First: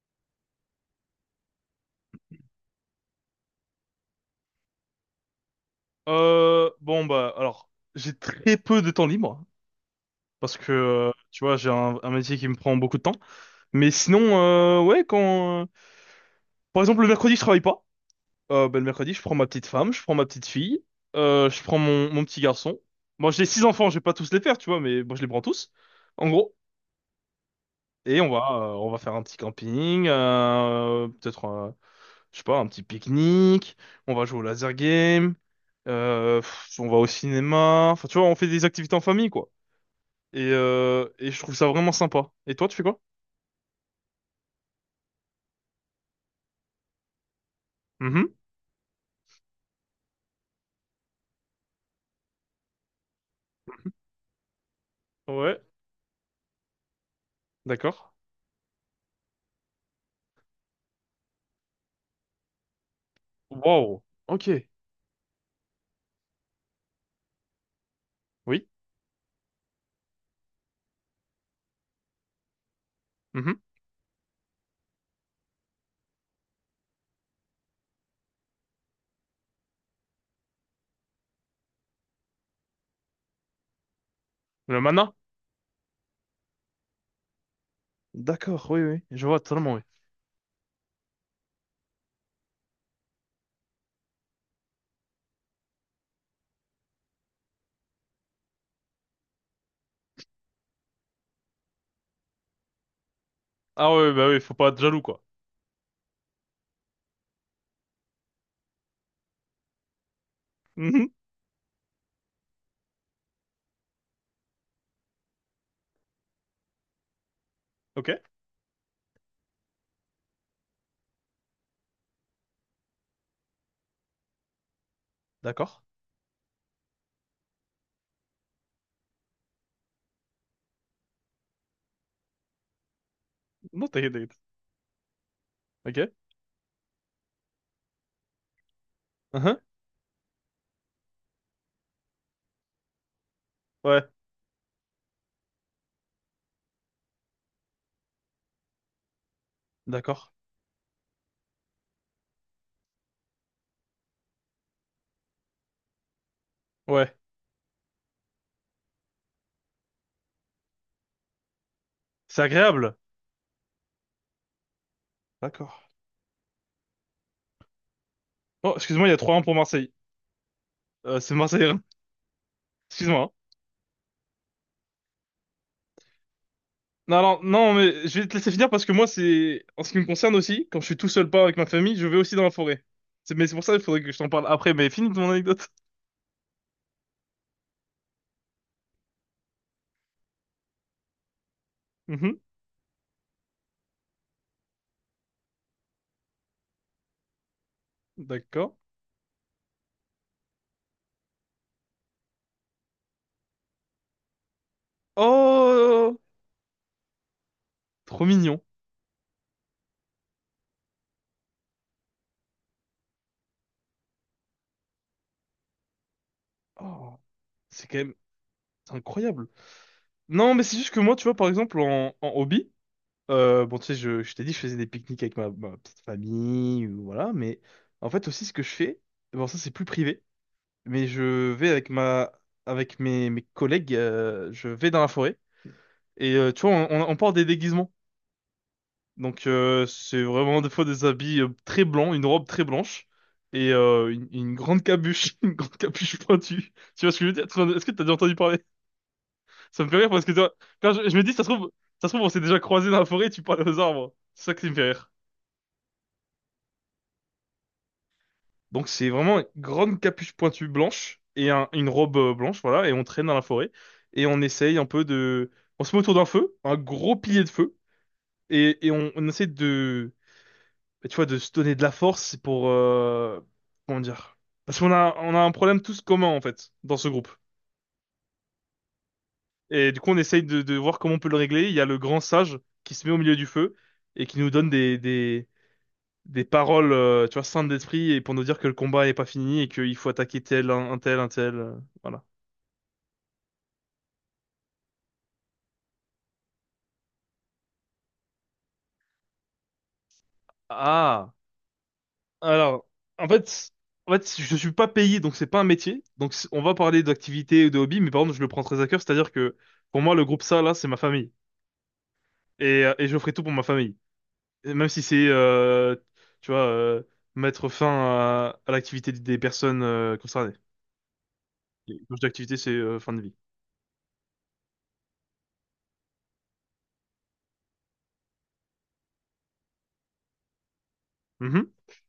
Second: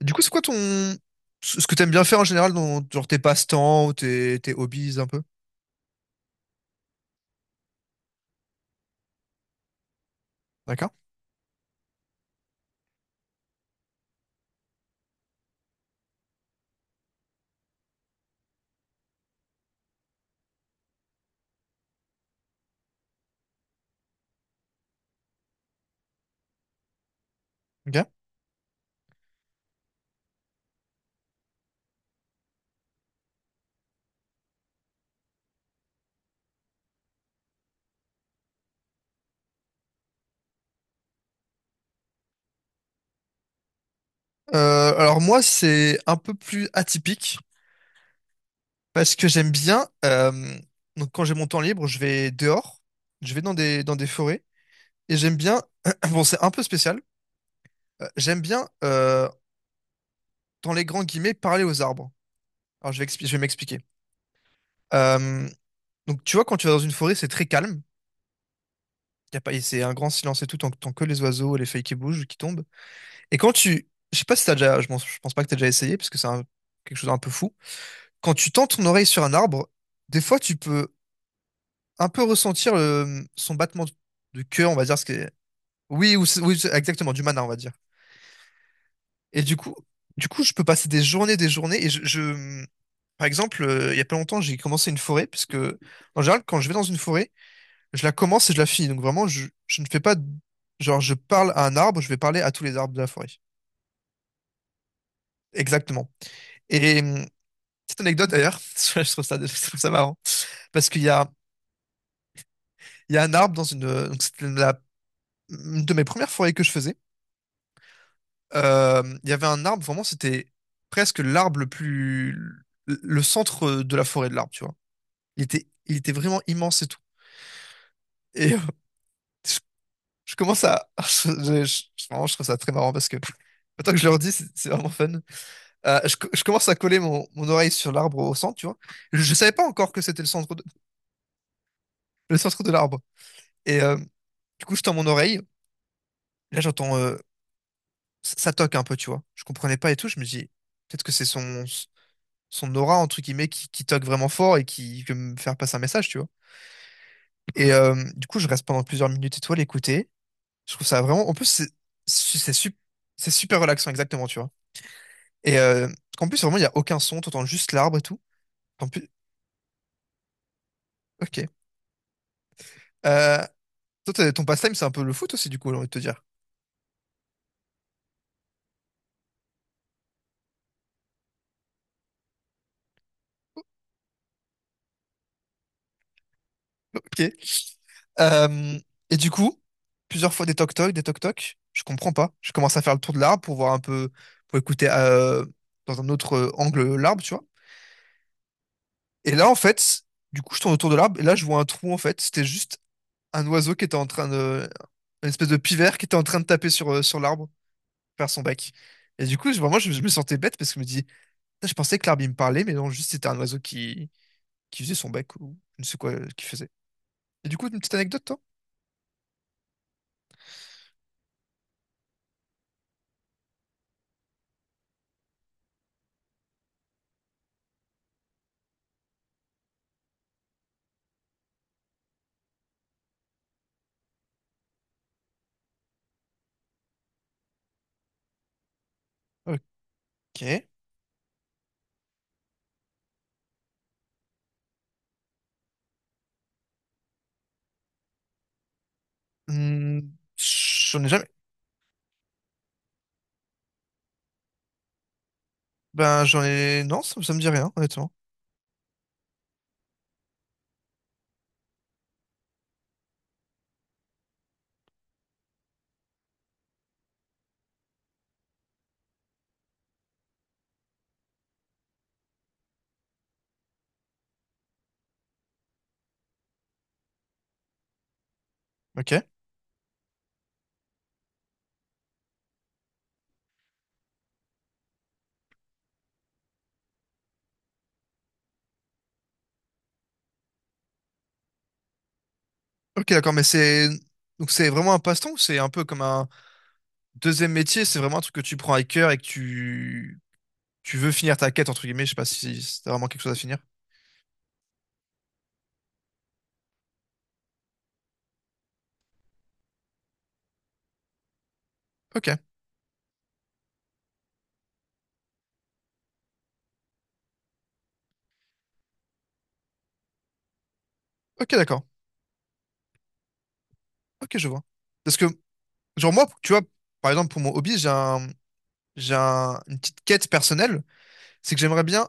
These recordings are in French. Du coup, c'est quoi ton... ce que t'aimes bien faire en général dans genre tes passe-temps ou tes hobbies un peu? Bon bah alors j'ai très peu de temps libre parce que D'accord? Tu vois j'ai un métier qui me prend beaucoup de temps. Mais sinon ouais quand par exemple le mercredi je travaille pas. Bah, le mercredi je prends ma petite femme, je prends ma petite fille, je prends mon petit garçon. Moi j'ai six enfants, je vais pas tous les faire tu vois mais moi je les prends tous en gros. Ok. Et on va on va faire un petit camping, peut-être je sais pas un petit pique-nique, on va jouer au laser game, on va au cinéma. Enfin tu vois on fait des activités en famille quoi. Et je trouve ça vraiment sympa. Et toi, tu fais quoi? Alors moi, c'est un peu plus atypique. Mhm. Parce que j'aime bien, donc quand j'ai mon temps libre, je vais dehors, je vais dans dans des forêts, et j'aime bien, Ouais, bon c'est un peu spécial, d'accord. J'aime bien, dans les grands guillemets, parler aux arbres. Alors je vais, je vais m'expliquer. Wow. Ok. Euh, donc tu vois, quand tu vas dans une forêt, c'est très calme, Oui. y a pas, et c'est un grand silence et tout, tant que les oiseaux et les feuilles qui bougent, qui tombent. Et quand Mhm. tu, je sais pas si t'as déjà, je pense pas que t'as déjà essayé, parce que quelque chose d'un peu fou, quand tu tends ton oreille sur un arbre, des fois tu peux un peu ressentir son battement de cœur, on Le va dire, ce qui mana? est... Oui, ou, oui, exactement, du mana, on va dire. D'accord, oui, oui. Je vois Et totalement, oui. du coup, je peux passer des journées, des journées. Et je. Par exemple, il y a pas longtemps, j'ai commencé une forêt, parce que en général, quand je vais dans une forêt, je la commence et je la finis. Donc vraiment, je ne fais pas, de- genre, je parle à un arbre, je vais parler à tous les arbres de la forêt. Ah ouais bah oui, faut pas être jaloux, quoi. Exactement. Et petite anecdote d'ailleurs, je trouve ça marrant, parce qu'il Mhm. y a, il y a un arbre dans une, donc une de mes premières forêts que je faisais. Ok, Il y avait un arbre, vraiment, c'était presque l'arbre le plus. Le centre de la forêt de l'arbre, tu vois. D'accord. Il était vraiment immense et tout. Et je, je commence à. Je- vraiment, je trouve ça très marrant parce que. Non, Attends que je t'inquiète, leur dis, t'inquiète. C'est vraiment fun. Ok. Je, je commence à coller mon, mon oreille sur l'arbre au centre, tu vois. Je savais Mhm. pas encore que c'était le centre de l'arbre. Et Ouais, du coup, je tends mon oreille. Là, j'entends. Ça toque un peu, tu vois. Je comprenais pas et tout. Je me d'accord. dis, peut-être que c'est son. Son aura entre guillemets qui toque vraiment fort et qui peut me faire passer un message, tu vois. Ouais. Et du coup je reste pendant plusieurs minutes et toi l'écouter, je trouve ça vraiment, en plus c'est C'est c'est sup- agréable. c'est super relaxant, exactement, tu vois. Et D'accord. En plus vraiment il y a aucun son, t'entends juste l'arbre et tout, Oh, en excuse-moi, plus. il y a trois 1 pour Marseille. C'est Ok. Marseille, hein. Excuse-moi, hein. euh, Toi t'as- ton pastime c'est un peu le foot aussi, du coup j'ai envie de te dire. Non, alors, non, mais je vais te laisser finir parce que moi, c'est, en ce qui me concerne aussi, quand je suis tout seul pas avec ma famille, je vais aussi dans la forêt. C'est, mais c'est pour ça qu'il faudrait que je t'en parle après, mais finis ton anecdote. Ok. Euh, et du coup plusieurs fois des toc toc, des toc toc, je comprends pas, Mhm, je commence à faire le tour de l'arbre pour voir un peu, pour écouter dans un autre angle, l'arbre, tu vois. d'accord. Et là, en fait, du coup, je tourne autour de l'arbre et là, je vois un trou, en fait. C'était juste un oiseau qui était en train de. Une espèce de pivert qui était Oh, en train de taper sur, sur l'arbre, trop faire son mignon. bec. Et du coup, je- vraiment, je me sentais bête parce que je me dis, putain, je pensais que l'arbre, il me parlait, mais non, juste c'était un oiseau qui faisait son bec ou je ne sais quoi qu'il faisait. Oh, Et du coup, une c'est petite quand même anecdote, toi? c'est incroyable. Non, mais c'est juste que moi, tu vois, par exemple, en hobby, bon, tu sais, je t'ai dit, je faisais des pique-niques avec ma petite famille, ou voilà, mais en fait, aussi, ce que je fais, bon, ça, c'est plus privé, mais je vais avec mes collègues, je vais dans la forêt. Et tu vois, on porte des déguisements. Donc c'est vraiment Ok. des fois des habits très blancs, une robe très blanche et une grande capuche, une grande capuche pointue. Tu vois ce que je veux dire? Est-ce que t'as déjà entendu parler? Ça me fait Hmm, rire parce que tu vois, quand j'en ai je me jamais. dis, ça se trouve, on s'est déjà croisés dans la forêt, et tu parles aux arbres. C'est ça qui me fait rire. Ben, j'en ai. Non, ça me dit rien, honnêtement. Donc c'est vraiment une grande capuche pointue blanche et une robe blanche, voilà, et on traîne dans la forêt et on essaye un peu de, on se met autour d'un feu, un gros pilier de feu et on essaie de mais tu vois, de se donner de la force pour... comment dire? Parce on a un problème tous commun, en fait, dans ce groupe. Ok. Et du coup, on essaye de voir comment on peut le régler. Il y a le grand sage qui se met au milieu du feu et qui nous donne des paroles, tu vois, saintes d'esprit et pour nous dire que le combat n'est pas fini et qu'il faut attaquer tel, un tel, un tel, voilà. Ok, d'accord, mais c'est. Donc, c'est vraiment un passe-temps ou c'est un peu comme un. Deuxième métier, c'est vraiment un truc que tu prends à cœur et que tu veux Ah! finir ta quête, entre guillemets. Je sais pas si Alors, c'est vraiment quelque en chose à finir. fait... En fait, je suis pas payé, donc c'est pas un métier. Donc on va parler d'activité ou de hobby, mais par contre, je le prends très à cœur. C'est-à-dire que pour moi, le groupe ça, là, c'est ma famille. Ok, Et je ferai tout pour ma famille. Et même si tu vois, mettre fin à l'activité des personnes concernées. ok, d'accord. Et quand je dis activité, c'est fin de vie. Ok, je vois. Parce que, genre, moi, tu vois, par exemple, pour mon hobby, j'ai un- une petite quête personnelle. C'est que Mhm. j'aimerais bien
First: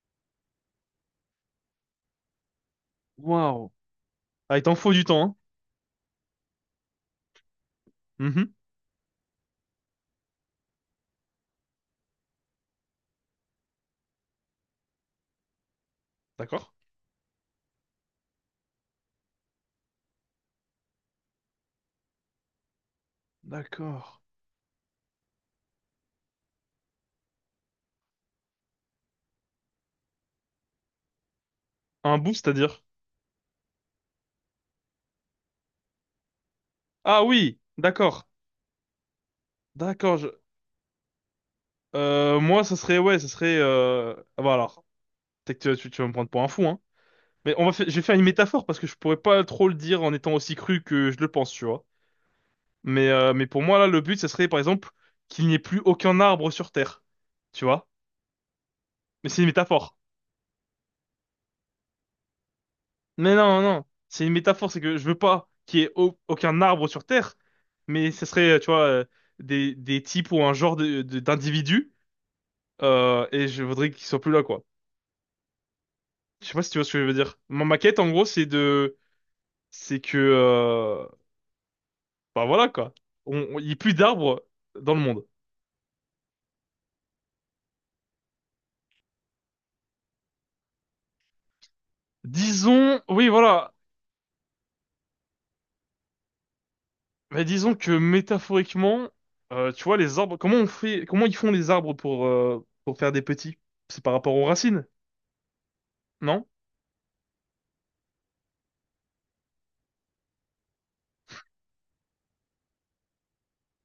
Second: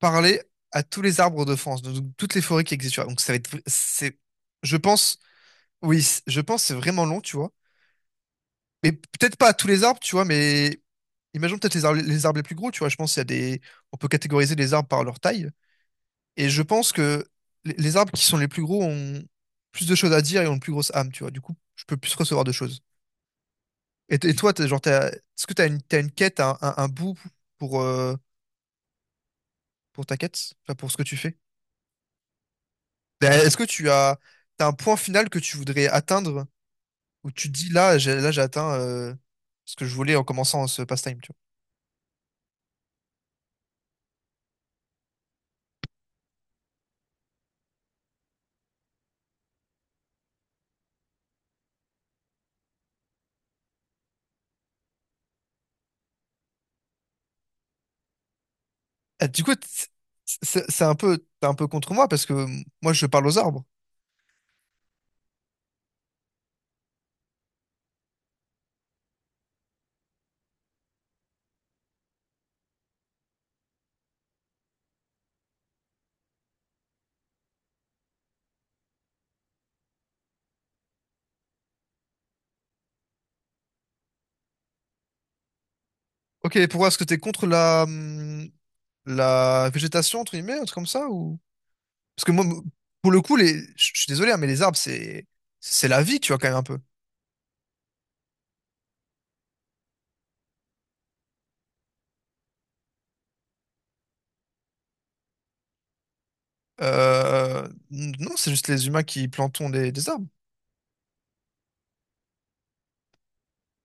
parler à tous les arbres de France, donc toutes les forêts qui existent, tu vois. Donc, ça va être, vr- Waouh. c'est, Ah, il t'en je faut du pense, temps, oui, c- je pense que c'est vraiment long, tu vois. hein. Mhm. Mais peut-être pas à tous les arbres, tu vois, mais imaginons peut-être les arbres, les arbres les plus gros, tu vois. Je pense qu'il y a des, on peut catégoriser les arbres par leur taille. Et je D'accord. pense que les arbres qui sont les plus gros ont plus de choses à dire et ont une plus grosse âme, tu vois. Du coup, je peux plus recevoir de choses. D'accord. Et, t- et toi, t'as- genre, t'as- est-ce que tu as une, t'as une quête, un bout pour, euh, pour ta quête? Enfin, pour ce que tu fais? Un bout, c'est-à-dire? Ben, est-ce que tu as, t'as un point final que tu voudrais atteindre Ah où tu te oui, dis d'accord. là, j'ai atteint ce que je voulais D'accord. en commençant ce pastime, tu vois? Moi, ça serait, ouais, ça serait. Ah, bah alors, peut-être que tu vas me prendre pour un fou, hein. Mais on va faire, je vais faire une métaphore parce que je pourrais pas trop le dire en étant aussi cru que je le pense, tu vois. Mais pour moi, là, le but, ce serait, par exemple, qu'il n'y ait plus aucun arbre sur Terre. Tu vois? Ah, Mais c'est du une coup, t- métaphore. C'est un peu, t'es un peu contre moi parce que moi, je parle Mais aux non, arbres. non, c'est une métaphore, c'est que je veux pas qu'il y ait aucun arbre sur Terre, mais ce serait, tu vois, des types ou un genre de, d'individus, et je voudrais qu'ils soient plus là, quoi. Je sais pas si tu vois ce que je veux dire. Ma maquette, en gros, c'est de... C'est que... Bah voilà, quoi. Il n'y a plus d'arbres dans le monde. Ok, pourquoi est-ce que t'es contre la, la végétation, entre guillemets, un truc comme ça, ou... Parce que moi, m- Disons... pour le Oui, coup, les... voilà. Je suis désolé, hein, mais les arbres, c'est la vie, tu vois, quand même un peu. Mais disons que métaphoriquement, tu vois, les arbres, comment on fait, comment ils font les arbres pour faire des petits? C'est par rapport aux racines, non? Non, c'est juste les humains qui plantons des arbres.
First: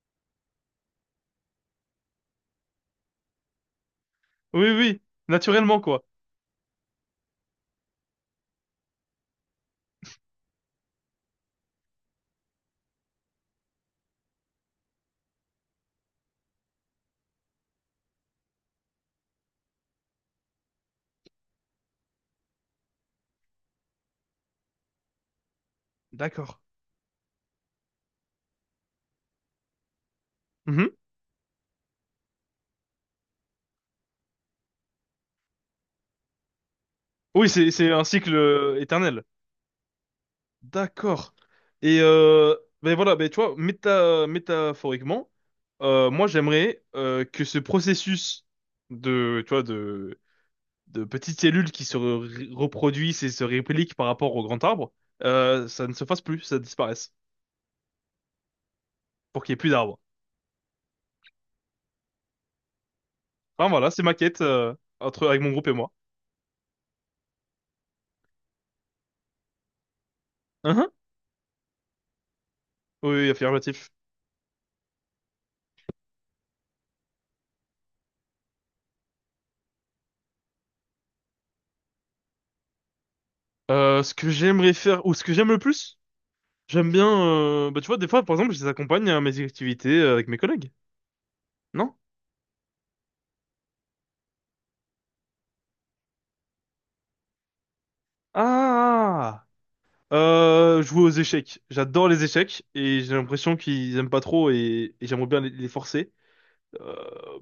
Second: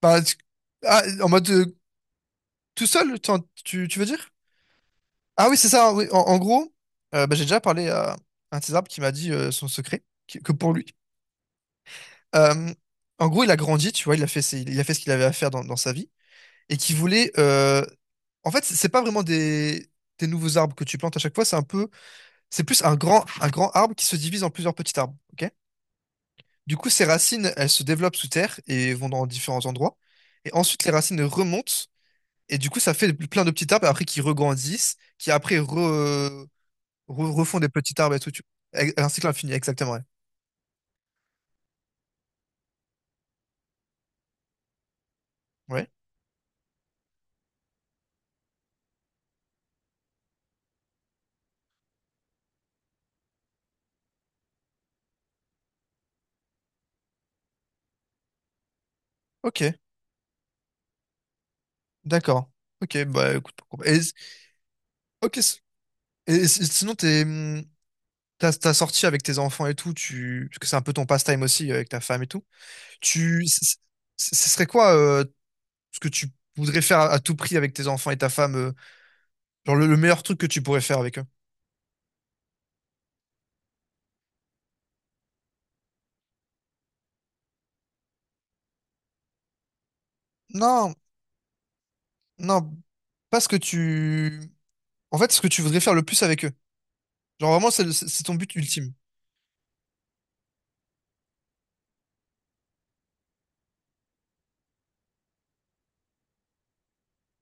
Bah, tu- ah, en mode tout seul, t'en- tu veux dire? Oui, oui, Ah oui, c'est naturellement, ça. quoi. Oui. En, en gros, bah, j'ai déjà parlé à un de ces arbres qui m'a dit son secret, qui- que pour lui. Euh, En gros, il a grandi, tu vois, il a fait, ses- il a fait ce qu'il avait à faire dans, dans sa vie et qui voulait. En fait, c'est pas vraiment des nouveaux arbres que tu plantes à chaque fois, c'est un peu, c'est plus un grand arbre qui se divise en plusieurs petits arbres. Ok, D'accord. du coup, ses racines, elles se développent sous terre et vont dans différents endroits. Et ensuite, Mhm. les racines remontent et du coup, ça fait plein de petits arbres après qui regrandissent, qui après re Re- Oui, refont des c'est petits un arbres et tout. cycle Tu- ex- un éternel. cycle infini, exactement. Ouais. D'accord. Et ben voilà, ben tu vois, métaphoriquement, Ouais. Moi j'aimerais que ce processus de, tu vois, de petites cellules qui se reproduisent et se répliquent par rapport au grand arbre, ça ne se fasse plus, ça disparaisse, pour qu'il y ait plus Ok. d'arbres. D'accord. Ok. Bah écoute. Enfin Pourquoi pas. voilà, Et, c'est ma quête entre ok. avec mon S- groupe et moi. et, s- sinon, t'es, t'as, t'as sorti avec tes enfants et tout. Tu, parce que c'est Hein, un hein. peu ton pastime aussi avec ta femme et tout. Oui, oui, Tu, c- c- affirmatif. ce serait quoi ce que tu voudrais faire à tout prix avec tes enfants et ta femme? Genre le meilleur truc que tu pourrais faire avec eux? Ce que j'aimerais faire ou ce que j'aime le plus, j'aime bien. Bah tu vois, des fois, par exemple, je les accompagne à mes activités avec mes collègues. Non, Non? non. Pas ce que tu. En fait, ce que tu voudrais faire le plus avec eux. Genre vraiment, c'est le- c'est ton but ultime. Ah! Jouer aux échecs. J'adore les échecs et j'ai l'impression qu'ils aiment pas trop et j'aimerais bien les forcer.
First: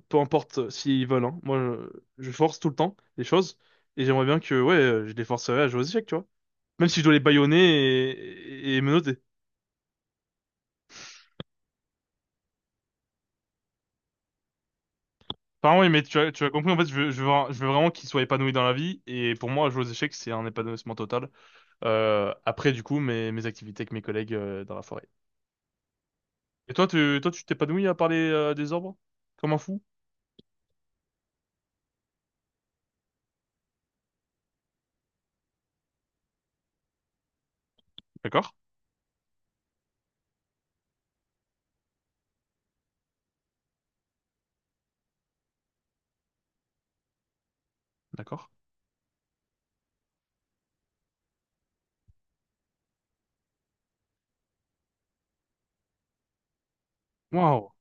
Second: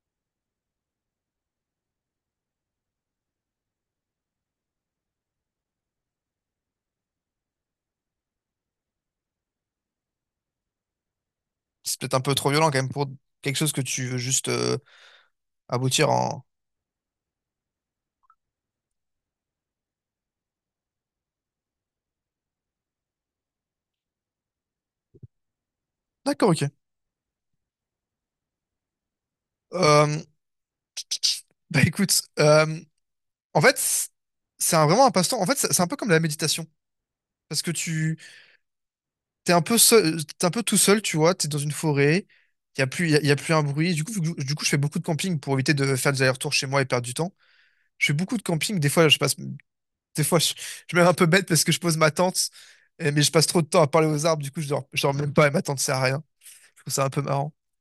Peu importe s'ils veulent, hein. Moi, je force tout le temps les choses et j'aimerais bien que ouais, je les forcerais à jouer aux échecs, tu vois. Même si je dois les bâillonner et menotter. C'est peut-être un peu trop violent quand même pour quelque chose que tu veux juste Enfin, oui, mais aboutir tu en... as compris, en fait, je veux vraiment qu'il soit épanoui dans la vie. Et pour moi, jouer aux échecs, c'est un épanouissement total. Après, du coup, mes activités avec mes collègues dans la forêt. D'accord, ok. Et toi, toi, tu t'épanouis à parler des arbres? Comme un fou? bah écoute, en fait, c'est un- vraiment un passe-temps. En fait, c'est un peu comme la méditation. Parce que tu... D'accord, t'es un peu seul, t'es un peu tout seul, tu vois, t'es dans une forêt, il y a plus, y a, y a plus un bruit. Du coup, vu que je- du coup, je fais beaucoup de camping pour éviter de faire des allers-retours chez moi et perdre du temps. Je fais beaucoup de d'accord. camping. Des fois, je passe, des fois, je me mets un peu bête parce que je pose ma tente, et- mais je passe trop de temps à parler aux arbres. Du coup, je dors même pas et ma tente sert à rien. Je trouve ça un peu marrant. Waouh.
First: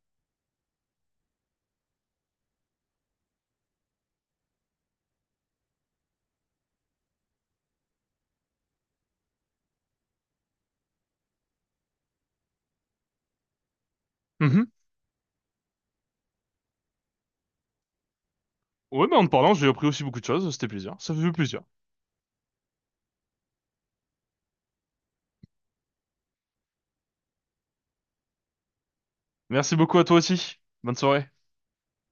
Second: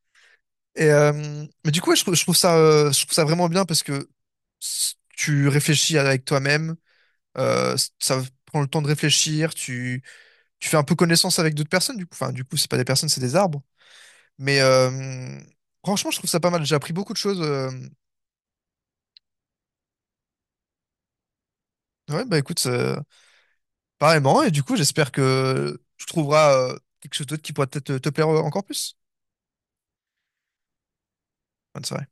Et mais du coup, ouais, je trouve ça vraiment bien parce que s- tu réfléchis avec toi-même. S- ça prend le temps de réfléchir. Tu fais un peu connaissance avec d'autres personnes. Du coup, enfin, du coup, c'est pas des personnes, c'est des arbres. Mais Mhm. Franchement, je trouve ça pas mal. J'ai appris beaucoup de choses. Ouais, mais en te parlant, j'ai appris aussi beaucoup de choses. C'était plaisir. Ça fait plaisir. Ouais, bah écoute, pareillement. Et du coup, j'espère que tu trouveras quelque chose d'autre qui pourra peut-être te te plaire encore plus. Merci beaucoup à toi aussi. Bonne soirée. Bonne soirée.